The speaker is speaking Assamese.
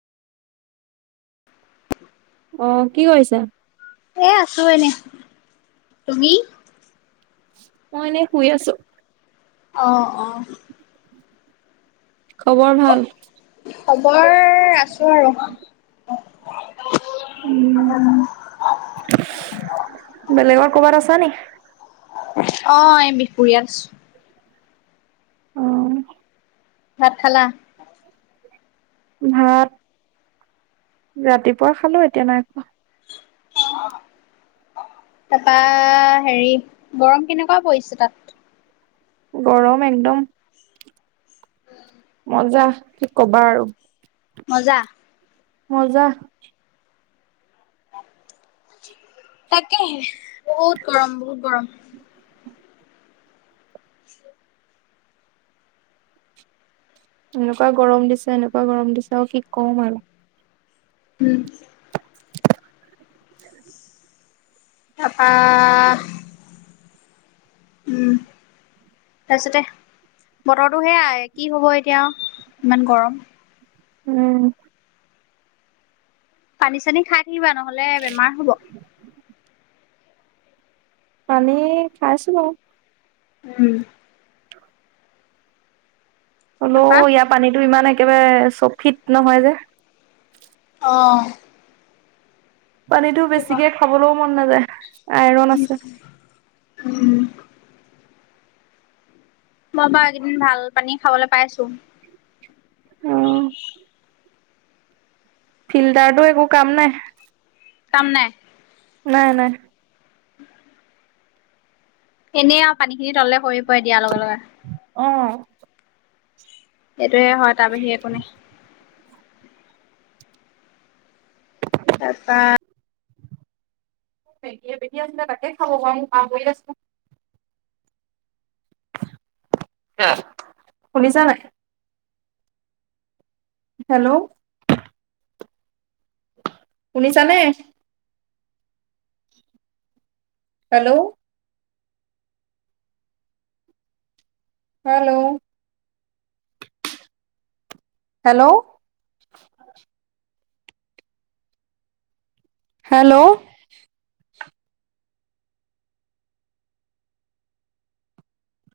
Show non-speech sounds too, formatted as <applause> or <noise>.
<inaudible> অ', কি কৰিছে? এ আছো এনে তুমি? মই এনেই শুই আছো। অ', অ'। খবৰ ভাল? খবৰ আছো আৰু উম, উম। বেলেগৰ ক'বাত আছা নেকি? অ', এ বিহপুৰীয়াত আছো। উম। ভাত খালা? ভাত ৰাতিপুৱা খালো এতিয়া নাই খোৱা। তাৰপা হেৰি গৰম কেনেকুৱা পৰিছে তাত? গৰম একদম মজা কি কবা আৰু। মজা! মজা! তাকেহে বহুত গৰম বহুত গৰম। <inaudible> এনেকুৱা গৰম দিছে এনেকুৱা গৰম দিছে আৰু সি কম আৰু। উম। <inaudible> তাৰপা উম। তাৰপিছতে বতৰটো সেয়াই কি হ'ব এতিয়া ইমান গৰম। উম। পানী চানী খাই থাকিবা নহলে বেমাৰ হ'ব। পানী খাইছো বাৰু। উম। <inaudible> হলেও তাৰপা ইয়াৰ পানীতটো ইমান একেবাৰে চফিত নহয় যে অ'। পানীতো সেইটো হয়। বেছিকে খাবলৈও মন নাযায় আইৰন আছে। উম। মই বাৰু এইকেইদিন ভাল পানী খাবলৈ পাইছো। উম। ফিল্টাৰটো‌ একে কাম নাই। কাম নাই। নাই, নাই। এনেই আৰু পানী খিনি তলে সৰি পৰে দিয়াৰ‌ লগে লগে। অ'। এটোৱে হয় তাৰ বাহিৰে একো নাই। তাৰপা বেগী <unintelligible> অ', শুনিছানে নাই? হেল্ল'। শুনিছানে? হেল্ল'। Hello hello. হেল্ল'।